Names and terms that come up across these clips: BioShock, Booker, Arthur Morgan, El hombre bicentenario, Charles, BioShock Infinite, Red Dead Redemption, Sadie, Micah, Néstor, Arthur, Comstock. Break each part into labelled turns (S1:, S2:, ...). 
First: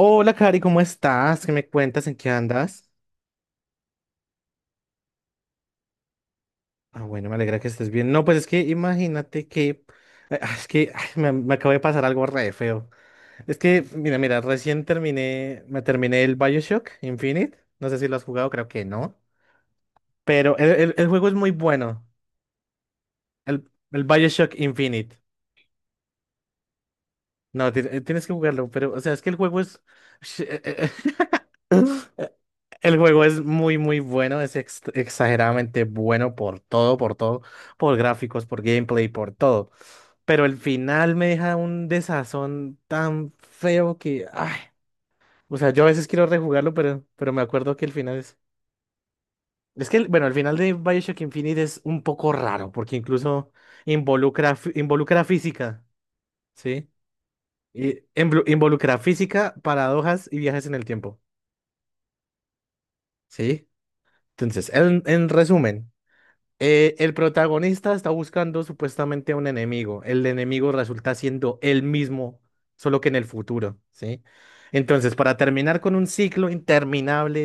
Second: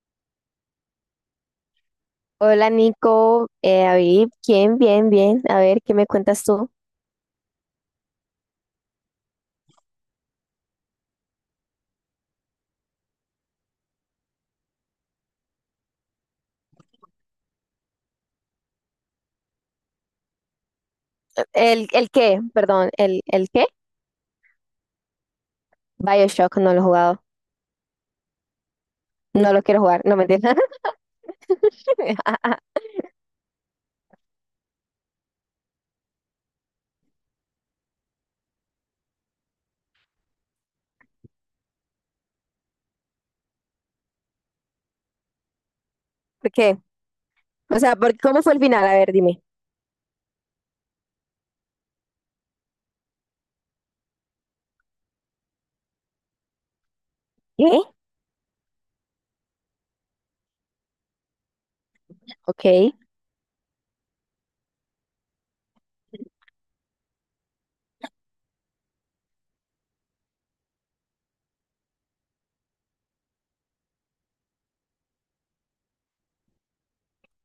S1: Hola, Cari, ¿cómo estás? ¿Qué me cuentas? ¿En qué
S2: Hola
S1: andas?
S2: Nico, David, ¿quién? Bien, bien. A ver, ¿qué me cuentas tú?
S1: Ah, bueno, me alegra que estés bien. No, pues es que imagínate que es que, ay, me acabo de pasar algo re feo. Es que, mira, mira, recién terminé, me terminé el BioShock Infinite. No sé si lo has jugado, creo que no. Pero el juego es muy
S2: ¿El,
S1: bueno.
S2: el qué? Perdón, ¿el qué?
S1: El BioShock Infinite.
S2: BioShock, no lo he jugado.
S1: No, tienes que jugarlo, pero, o sea, es que el
S2: No
S1: juego
S2: lo
S1: es...
S2: quiero jugar, no me entiendes.
S1: El juego es muy, muy bueno, es exageradamente bueno por todo, por todo, por gráficos, por gameplay, por todo. Pero el final me deja un desazón tan feo que, ay, o sea, yo a veces quiero
S2: ¿Por
S1: rejugarlo,
S2: qué?
S1: pero me acuerdo
S2: O
S1: que el
S2: sea, ¿por,
S1: final es...
S2: cómo fue el final? A ver, dime.
S1: Es que, bueno, el final de BioShock Infinite es un poco raro, porque incluso involucra, involucra física, ¿sí?
S2: ¿Qué?
S1: Y involucra física, paradojas y viajes en el tiempo,
S2: Ok,
S1: ¿sí? Entonces, en resumen. El protagonista está buscando supuestamente a un enemigo. El enemigo resulta siendo él mismo, solo que en el futuro, ¿sí? Entonces, para terminar con un ciclo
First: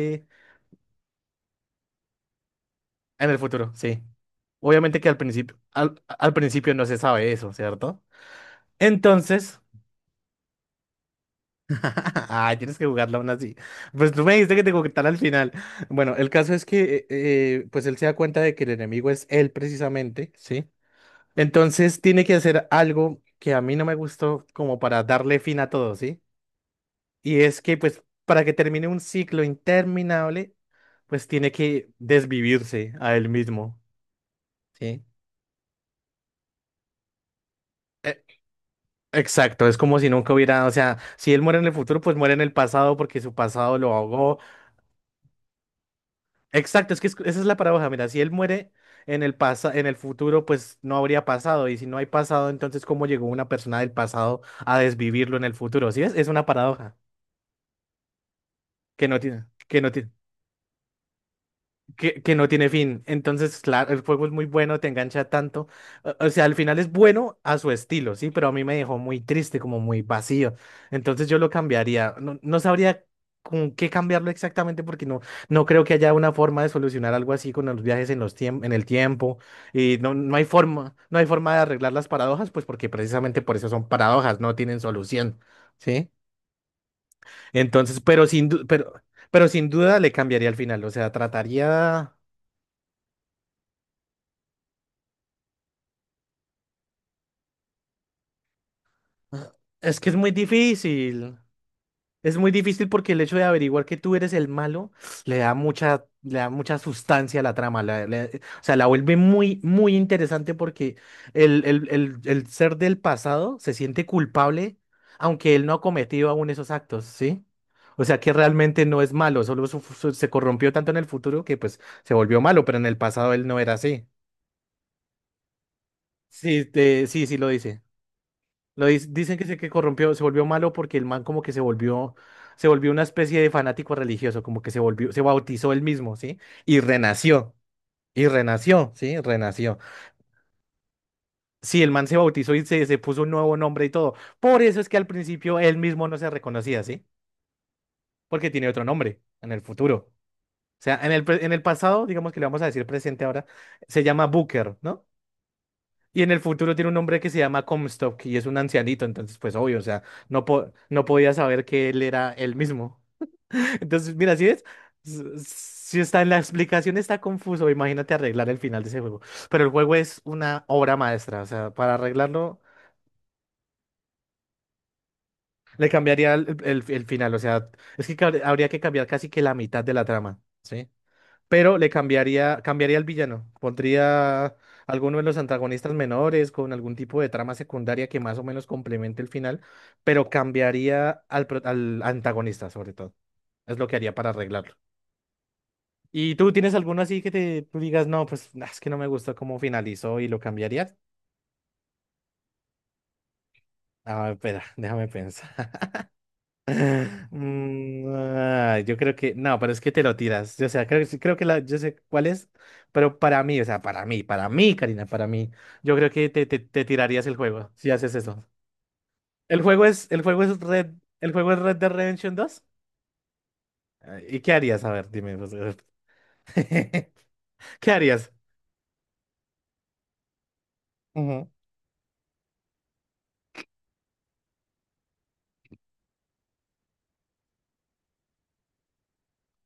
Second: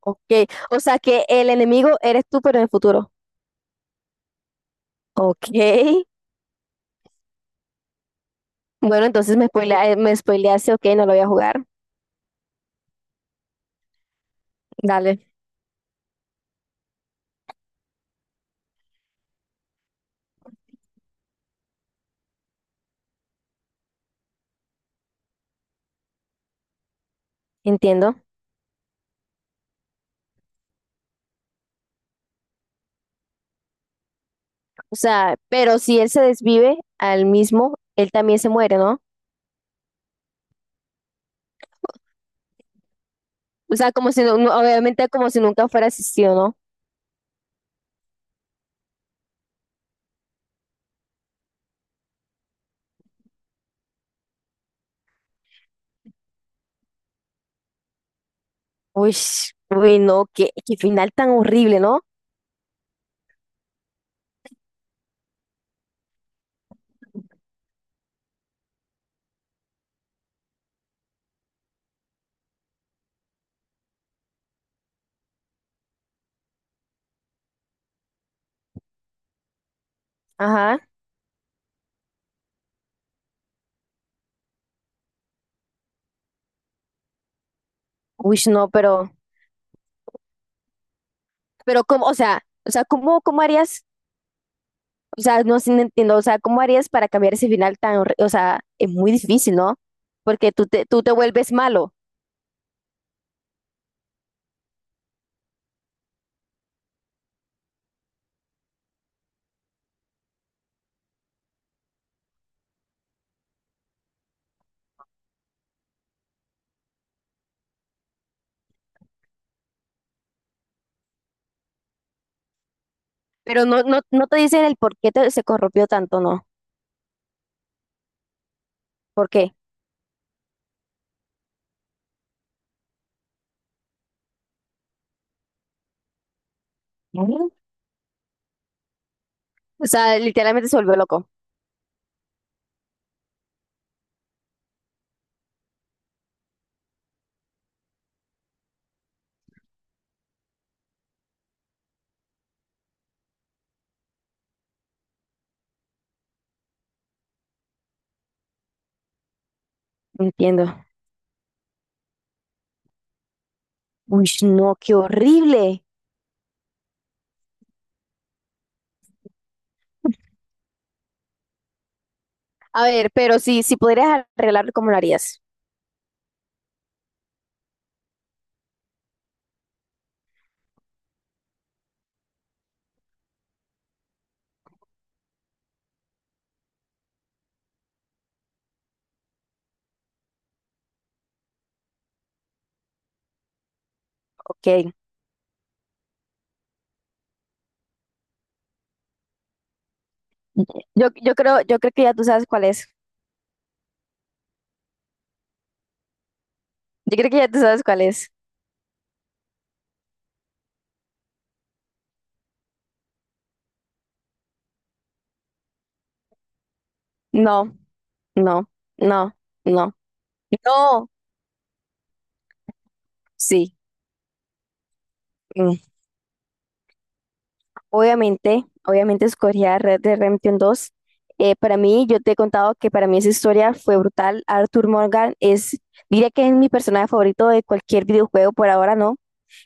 S2: ok. O sea, que el enemigo eres tú, pero en el futuro.
S1: en el futuro, sí. Obviamente que al
S2: Ok.
S1: principio, al principio no se sabe eso, ¿cierto?
S2: Bueno, entonces me
S1: Entonces,
S2: spoilea- eh, me spoileaste, ok, no lo voy a jugar.
S1: ay, tienes que jugarla aún así. Pues tú me dijiste que te contar al
S2: Dale,
S1: final. Bueno, el caso es que, pues él se da cuenta de que el enemigo es él precisamente, ¿sí? Entonces tiene que hacer algo que a mí no me gustó como para darle fin a todo, ¿sí? Y es que pues
S2: entiendo.
S1: para que termine un ciclo interminable, pues tiene que desvivirse a él mismo,
S2: O
S1: ¿sí?
S2: sea, pero si él se desvive al mismo, él
S1: E-
S2: también se muere, ¿no?
S1: Exacto, es como si nunca hubiera, o sea, si él muere en el futuro, pues muere en el pasado porque su pasado
S2: O
S1: lo
S2: sea, como si
S1: ahogó.
S2: obviamente como si nunca fuera asistido, ¿no?
S1: Exacto, es que esa es la paradoja, mira, si él muere en el futuro, pues no habría pasado, y si no hay pasado, entonces ¿cómo llegó una persona del pasado a desvivirlo en el futuro? ¿Sí ves? Es una paradoja. que
S2: Uy,
S1: no tiene, que no
S2: uy,
S1: tiene,
S2: no, qué, qué final tan horrible, ¿no?
S1: que no tiene fin. Entonces, claro, el juego es muy bueno, te engancha tanto. O sea, al final es bueno a su estilo, sí, pero a mí me dejó muy triste, como muy vacío. Entonces yo lo cambiaría. No sabría con qué cambiarlo exactamente porque no creo que haya una forma de solucionar algo así con los viajes en en el tiempo. Y no hay
S2: Ajá.
S1: forma, no hay forma de arreglar las paradojas, pues porque precisamente por eso son paradojas, no tienen solución. ¿Sí? Entonces,
S2: Uy, no,
S1: pero sin duda le cambiaría al final. O sea,
S2: pero cómo,
S1: trataría.
S2: o sea, ¿cómo, cómo harías? O sea, no, sí, no entiendo, o sea, ¿cómo harías para cambiar ese final tan horrible? O sea, es muy difícil, ¿no?
S1: Es que es muy
S2: Porque tú te
S1: difícil.
S2: vuelves malo,
S1: Es muy difícil porque el hecho de averiguar que tú eres el malo le da mucha sustancia a la trama. O sea, la vuelve muy, muy interesante porque el ser del pasado se siente culpable, aunque él no ha cometido aún esos actos, ¿sí? O sea, que realmente no es malo, solo se corrompió tanto en el futuro que pues se volvió malo, pero en el pasado él no
S2: pero
S1: era
S2: no, no,
S1: así.
S2: no te dicen el por qué se corrompió tanto, ¿no?
S1: Sí, sí, sí lo dice.
S2: ¿Por
S1: Dicen que
S2: qué?
S1: se que corrompió, se volvió malo porque el man como que se volvió una especie de fanático religioso, como que se volvió, se bautizó él mismo, ¿sí? Y
S2: Ujú.
S1: renació, y renació, ¿sí? Renació.
S2: O sea, literalmente se volvió loco.
S1: Sí, el man se bautizó y se puso un nuevo nombre y todo. Por eso es que al principio él mismo no se reconocía, ¿sí? Porque tiene otro nombre en el futuro. O sea, en en el pasado, digamos que le vamos a decir presente ahora, se llama Booker, ¿no? Y en el futuro tiene un hombre que se llama Comstock y es un ancianito, entonces pues obvio, o sea,
S2: No
S1: no,
S2: entiendo.
S1: no podía saber que él era él mismo. Entonces,
S2: Uy,
S1: mira,
S2: no, qué horrible.
S1: si está en la explicación está confuso, imagínate arreglar el final de ese juego. Pero el juego es una obra maestra, o sea, para arreglarlo
S2: A ver, pero si, si podrías arreglarlo, ¿cómo lo harías?
S1: le cambiaría el final, o sea, es que habría que cambiar casi que la mitad de la trama, ¿sí? Pero cambiaría al villano. Pondría alguno de los antagonistas menores con algún tipo de trama secundaria que más o menos complemente el final, pero cambiaría al antagonista sobre todo. Es lo que haría para arreglarlo.
S2: Ok.
S1: ¿Y tú tienes alguno así que te tú digas, no, pues nah, es que no me gustó cómo finalizó y lo cambiarías?
S2: Yo creo que ya tú sabes cuál es.
S1: Ah, espera, déjame pensar.
S2: Yo creo que ya tú sabes cuál es.
S1: Yo creo que no, pero es que te lo tiras. Yo, o sea, creo que yo sé cuál es, pero para mí, o sea, para mí, Karina, para mí, yo creo que te tirarías el juego
S2: No,
S1: si haces eso.
S2: no, no,
S1: El juego
S2: no,
S1: es, el juego es Red,
S2: no.
S1: el juego es Red Dead Redemption dos.
S2: Sí.
S1: Ah, ¿y qué harías? A ver, dime, pues.
S2: Mm.
S1: ¿Qué harías?
S2: Obviamente, obviamente escogía Red Dead Redemption 2.
S1: Ujú.
S2: Para mí, yo te he contado que para mí esa historia fue brutal. Arthur Morgan es, diría que es mi personaje favorito de cualquier videojuego, por ahora no.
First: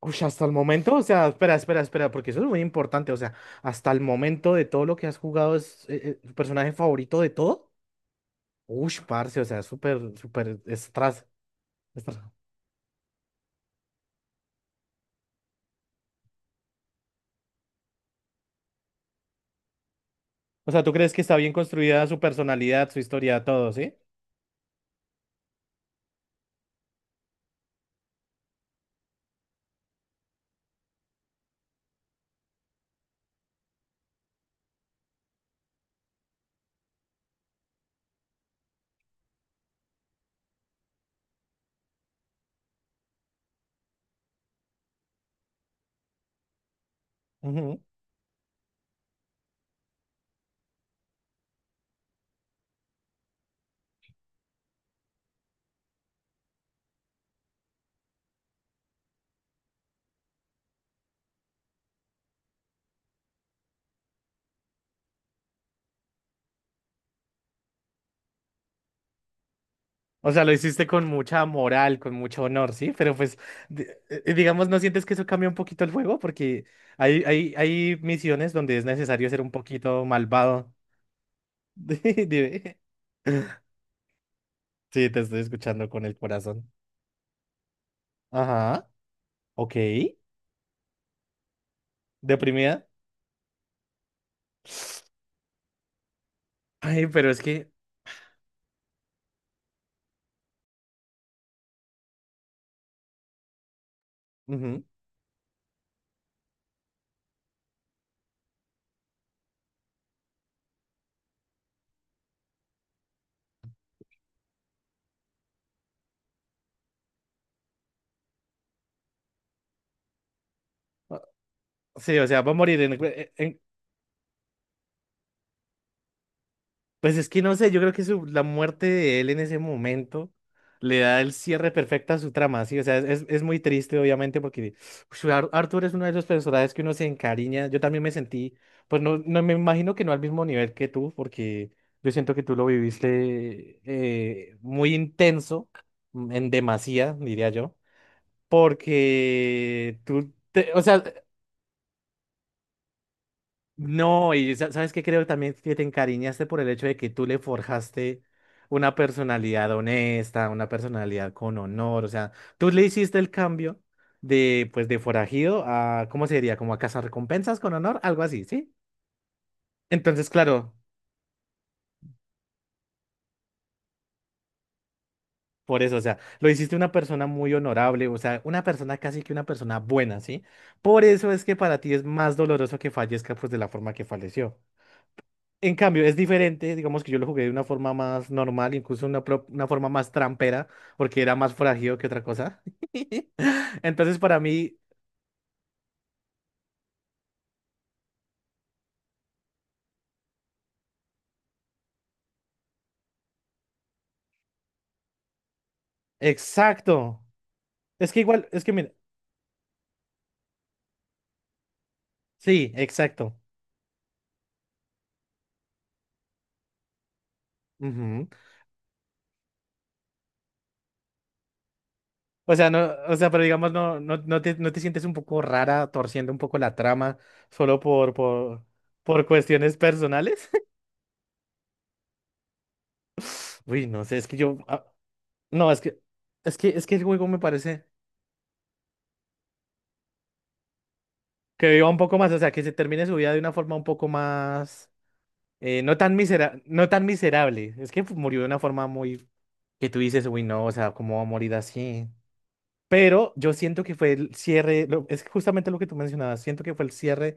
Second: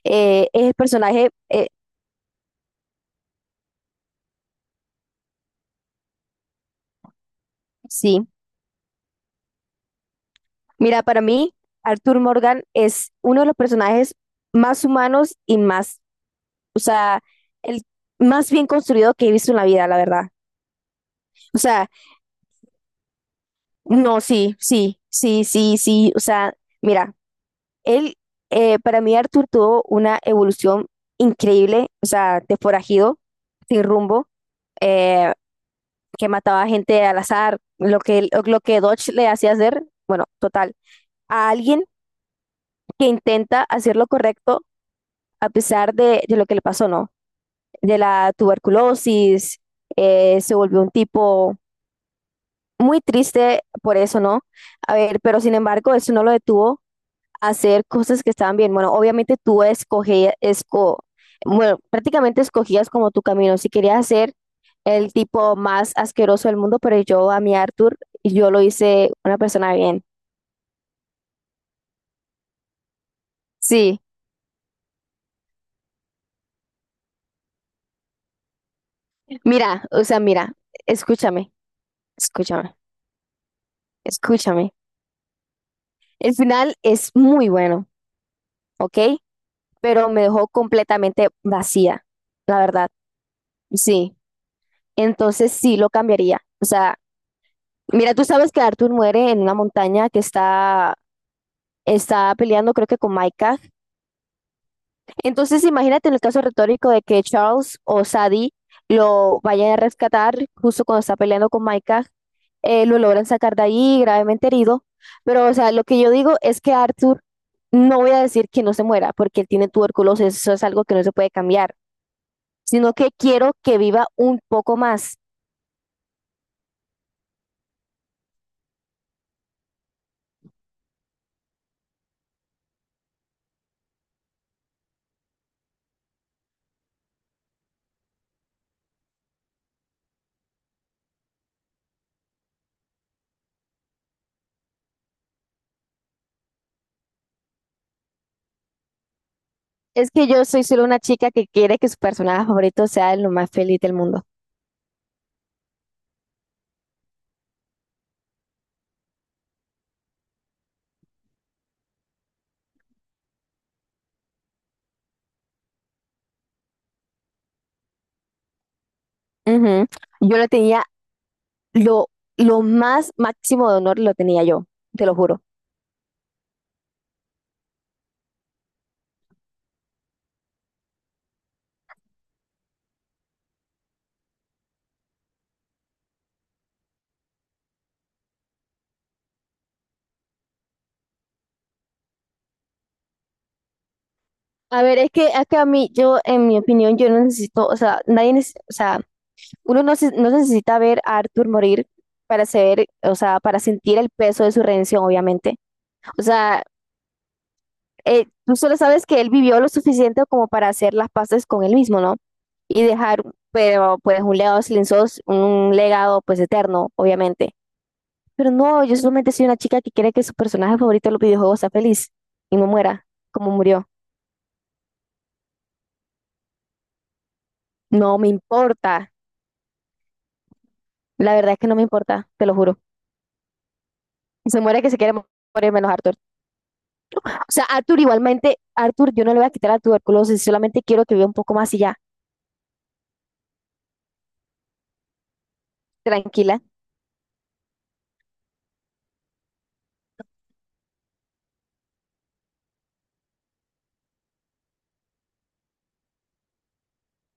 S1: Uy, hasta
S2: Eh,
S1: el
S2: es el
S1: momento, o sea,
S2: personaje,
S1: espera,
S2: eh,
S1: espera, espera, porque eso es muy importante. O sea, hasta el momento de todo lo que has jugado es tu personaje favorito de todo.
S2: sí.
S1: Ush parce, o sea, súper, súper
S2: Mira, para mí, Arthur
S1: estra-
S2: Morgan es uno de los personajes más humanos y más, o sea, el más bien construido que he visto en la vida, la verdad.
S1: O sea, ¿tú crees que está bien
S2: O sea,
S1: construida su personalidad, su historia, todo, sí?
S2: no, sí, sí, sí, sí, sí. O sea, mira, él, para mí Arthur tuvo una evolución increíble, o sea, de forajido, sin rumbo, eh, que mataba gente al azar, lo que Dodge le hacía hacer, bueno, total, a alguien que intenta hacer lo correcto a pesar de lo que le pasó, ¿no?
S1: Ujú.
S2: De la tuberculosis, se volvió un tipo muy triste por eso, ¿no? A ver, pero sin embargo, eso no lo detuvo a hacer cosas que estaban bien. Bueno, obviamente tú escogías, esco, bueno, prácticamente escogías como tu camino. Si querías ser el tipo más asqueroso del mundo, pero yo a mi Arthur, yo lo hice una persona bien.
S1: O sea, lo hiciste con mucha moral, con mucho honor, ¿sí? Pero pues,
S2: Sí,
S1: digamos, ¿no sientes que eso cambia un poquito el juego? Porque hay misiones donde es necesario ser un
S2: mira,
S1: poquito
S2: o sea, mira,
S1: malvado.
S2: escúchame,
S1: Dime.
S2: escúchame, escúchame.
S1: Sí, te estoy escuchando con el
S2: El
S1: corazón.
S2: final es muy bueno,
S1: Ajá.
S2: ¿ok?
S1: Ok.
S2: Pero me dejó completamente vacía, la
S1: ¿Deprimida?
S2: verdad. Sí. Entonces sí lo cambiaría. O sea,
S1: Ay, pero es que...
S2: mira, tú sabes que Arthur muere en una montaña que está, está peleando, creo que con Micah.
S1: Ujú.
S2: Entonces imagínate en el caso retórico de que Charles o Sadie lo vayan a rescatar justo cuando está peleando con Micah, lo logran sacar de ahí gravemente herido. Pero, o sea, lo que yo digo es que Arthur, no voy a decir que no se muera, porque él tiene tuberculosis, eso es algo que no se
S1: Ah,
S2: puede cambiar,
S1: sí, o sea, va a morir en,
S2: sino que
S1: eh,
S2: quiero
S1: en-
S2: que viva un poco más.
S1: Pues es que no sé, yo creo que la muerte de él en ese momento le da el cierre perfecto a su trama, sí, o sea, es muy triste obviamente porque ush, Arthur es uno de los personajes que uno se encariña, yo también me sentí, pues no, no me imagino que no al mismo nivel que tú, porque yo siento que tú lo viviste muy intenso, en demasía, diría yo, porque
S2: Es que yo soy
S1: o
S2: solo una
S1: sea,
S2: chica que quiere que su personaje favorito sea lo más feliz del mundo.
S1: no, y sabes que creo también que te encariñaste por el hecho de que tú le forjaste una personalidad honesta, una personalidad con honor, o sea, tú le hiciste el cambio de, pues, de forajido a, ¿cómo se diría? Como a recompensas con honor, algo así, ¿sí?
S2: Ujú.
S1: Entonces,
S2: Yo lo
S1: claro,
S2: tenía, lo, lo más máximo de honor lo tenía yo, te lo juro.
S1: por eso, o sea, lo hiciste una persona muy honorable, o sea, una persona casi que una persona buena, ¿sí? Por eso es que para ti es más doloroso que fallezca, pues, de la forma que falleció. En cambio, es diferente, digamos que yo lo jugué de una forma más normal, incluso una forma más trampera, porque era más forajido que otra cosa. Entonces, para mí,
S2: A ver, es que a mí, yo, en mi opinión, yo no necesito, o sea, nadie necesita, uno no necesita ver a Arthur morir para ser, o sea, para sentir el peso de su redención, obviamente. O sea,
S1: exacto. Es que igual,
S2: tú
S1: es que
S2: solo
S1: mira,
S2: sabes que él vivió lo suficiente como para hacer las paces con él mismo, ¿no?
S1: sí,
S2: Y dejar,
S1: exacto.
S2: pero pues un legado silencioso, un legado pues eterno, obviamente.
S1: Ujú.
S2: Pero no, yo solamente soy una chica que quiere que su personaje favorito de los videojuegos sea feliz
S1: O
S2: y no
S1: sea, no,
S2: muera
S1: o sea, pero
S2: como
S1: digamos,
S2: murió.
S1: no te sientes un poco rara torciendo un poco la trama solo por,
S2: No me importa.
S1: por cuestiones personales.
S2: La verdad es que no me importa, te lo juro.
S1: Uy, no sé, es que yo,
S2: Se muere que se quiere
S1: no,
S2: morir
S1: es
S2: menos
S1: que,
S2: Arthur.
S1: el juego me
S2: O sea,
S1: parece
S2: Arthur, igualmente, Arthur, yo no le voy a quitar la tuberculosis, solamente quiero que viva un poco
S1: que
S2: más y
S1: viva un
S2: ya,
S1: poco más, o sea, que se termine su vida de una forma un poco más. No tan
S2: tranquila.
S1: no tan miserable. Es que pues, murió de una forma muy que tú dices, uy, no, o sea, ¿cómo va a morir así? Pero yo siento que fue el cierre, es justamente lo que tú mencionabas, siento que fue el cierre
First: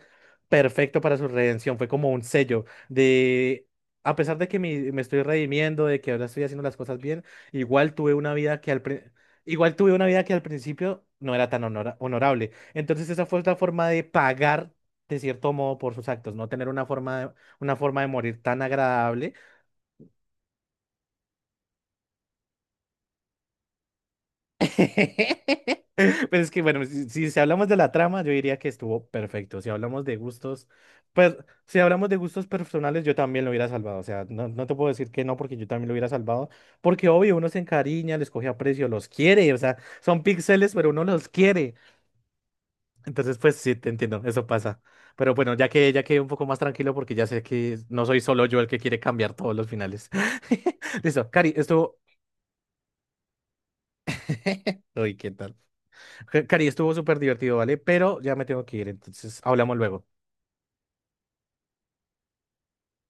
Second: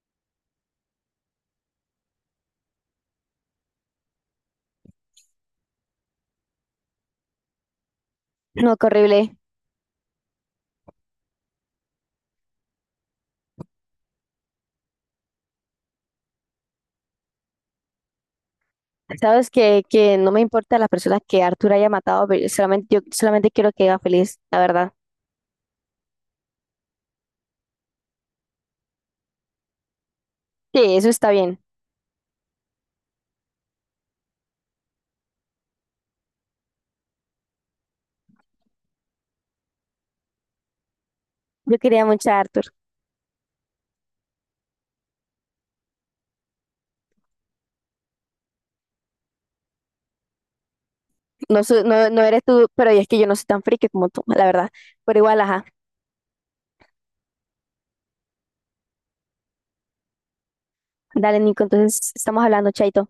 S1: perfecto para su redención, fue como un sello de, a pesar de que me estoy redimiendo, de que ahora estoy haciendo las cosas bien, igual tuve una vida que
S2: No,
S1: al,
S2: qué
S1: pri-
S2: horrible.
S1: igual tuve una vida que al principio no era tan honorable. Entonces esa fue otra forma de pagar, de cierto modo, por sus actos, no tener una forma de, morir tan agradable.
S2: Sabes que no me importa las personas que Arthur haya matado, pero solamente, yo solamente quiero que viva feliz, la verdad.
S1: Pero es que, bueno, si hablamos de la trama, yo diría que estuvo perfecto. Si hablamos de gustos,
S2: Sí, eso está
S1: pues,
S2: bien.
S1: si hablamos de gustos personales, yo también lo hubiera salvado. O sea, no te puedo decir que no, porque yo también lo hubiera salvado. Porque, obvio, uno se encariña, les coge aprecio, los quiere. O sea, son píxeles, pero uno los quiere.
S2: Yo quería mucho a Arthur.
S1: Entonces, pues, sí, te entiendo, eso pasa. Pero bueno, ya que ya quedé un poco más tranquilo, porque ya sé que no soy solo yo el que quiere cambiar todos los finales. Listo, Cari, estuvo.
S2: No, no eres tú, pero es que yo no soy tan friki como tú, la verdad.
S1: Uy,
S2: Pero
S1: qué
S2: igual,
S1: tal.
S2: ajá.
S1: Cari, estuvo súper divertido, ¿vale? Pero ya me tengo que ir, entonces hablamos luego.
S2: Dale, Nico, entonces estamos hablando, chaito.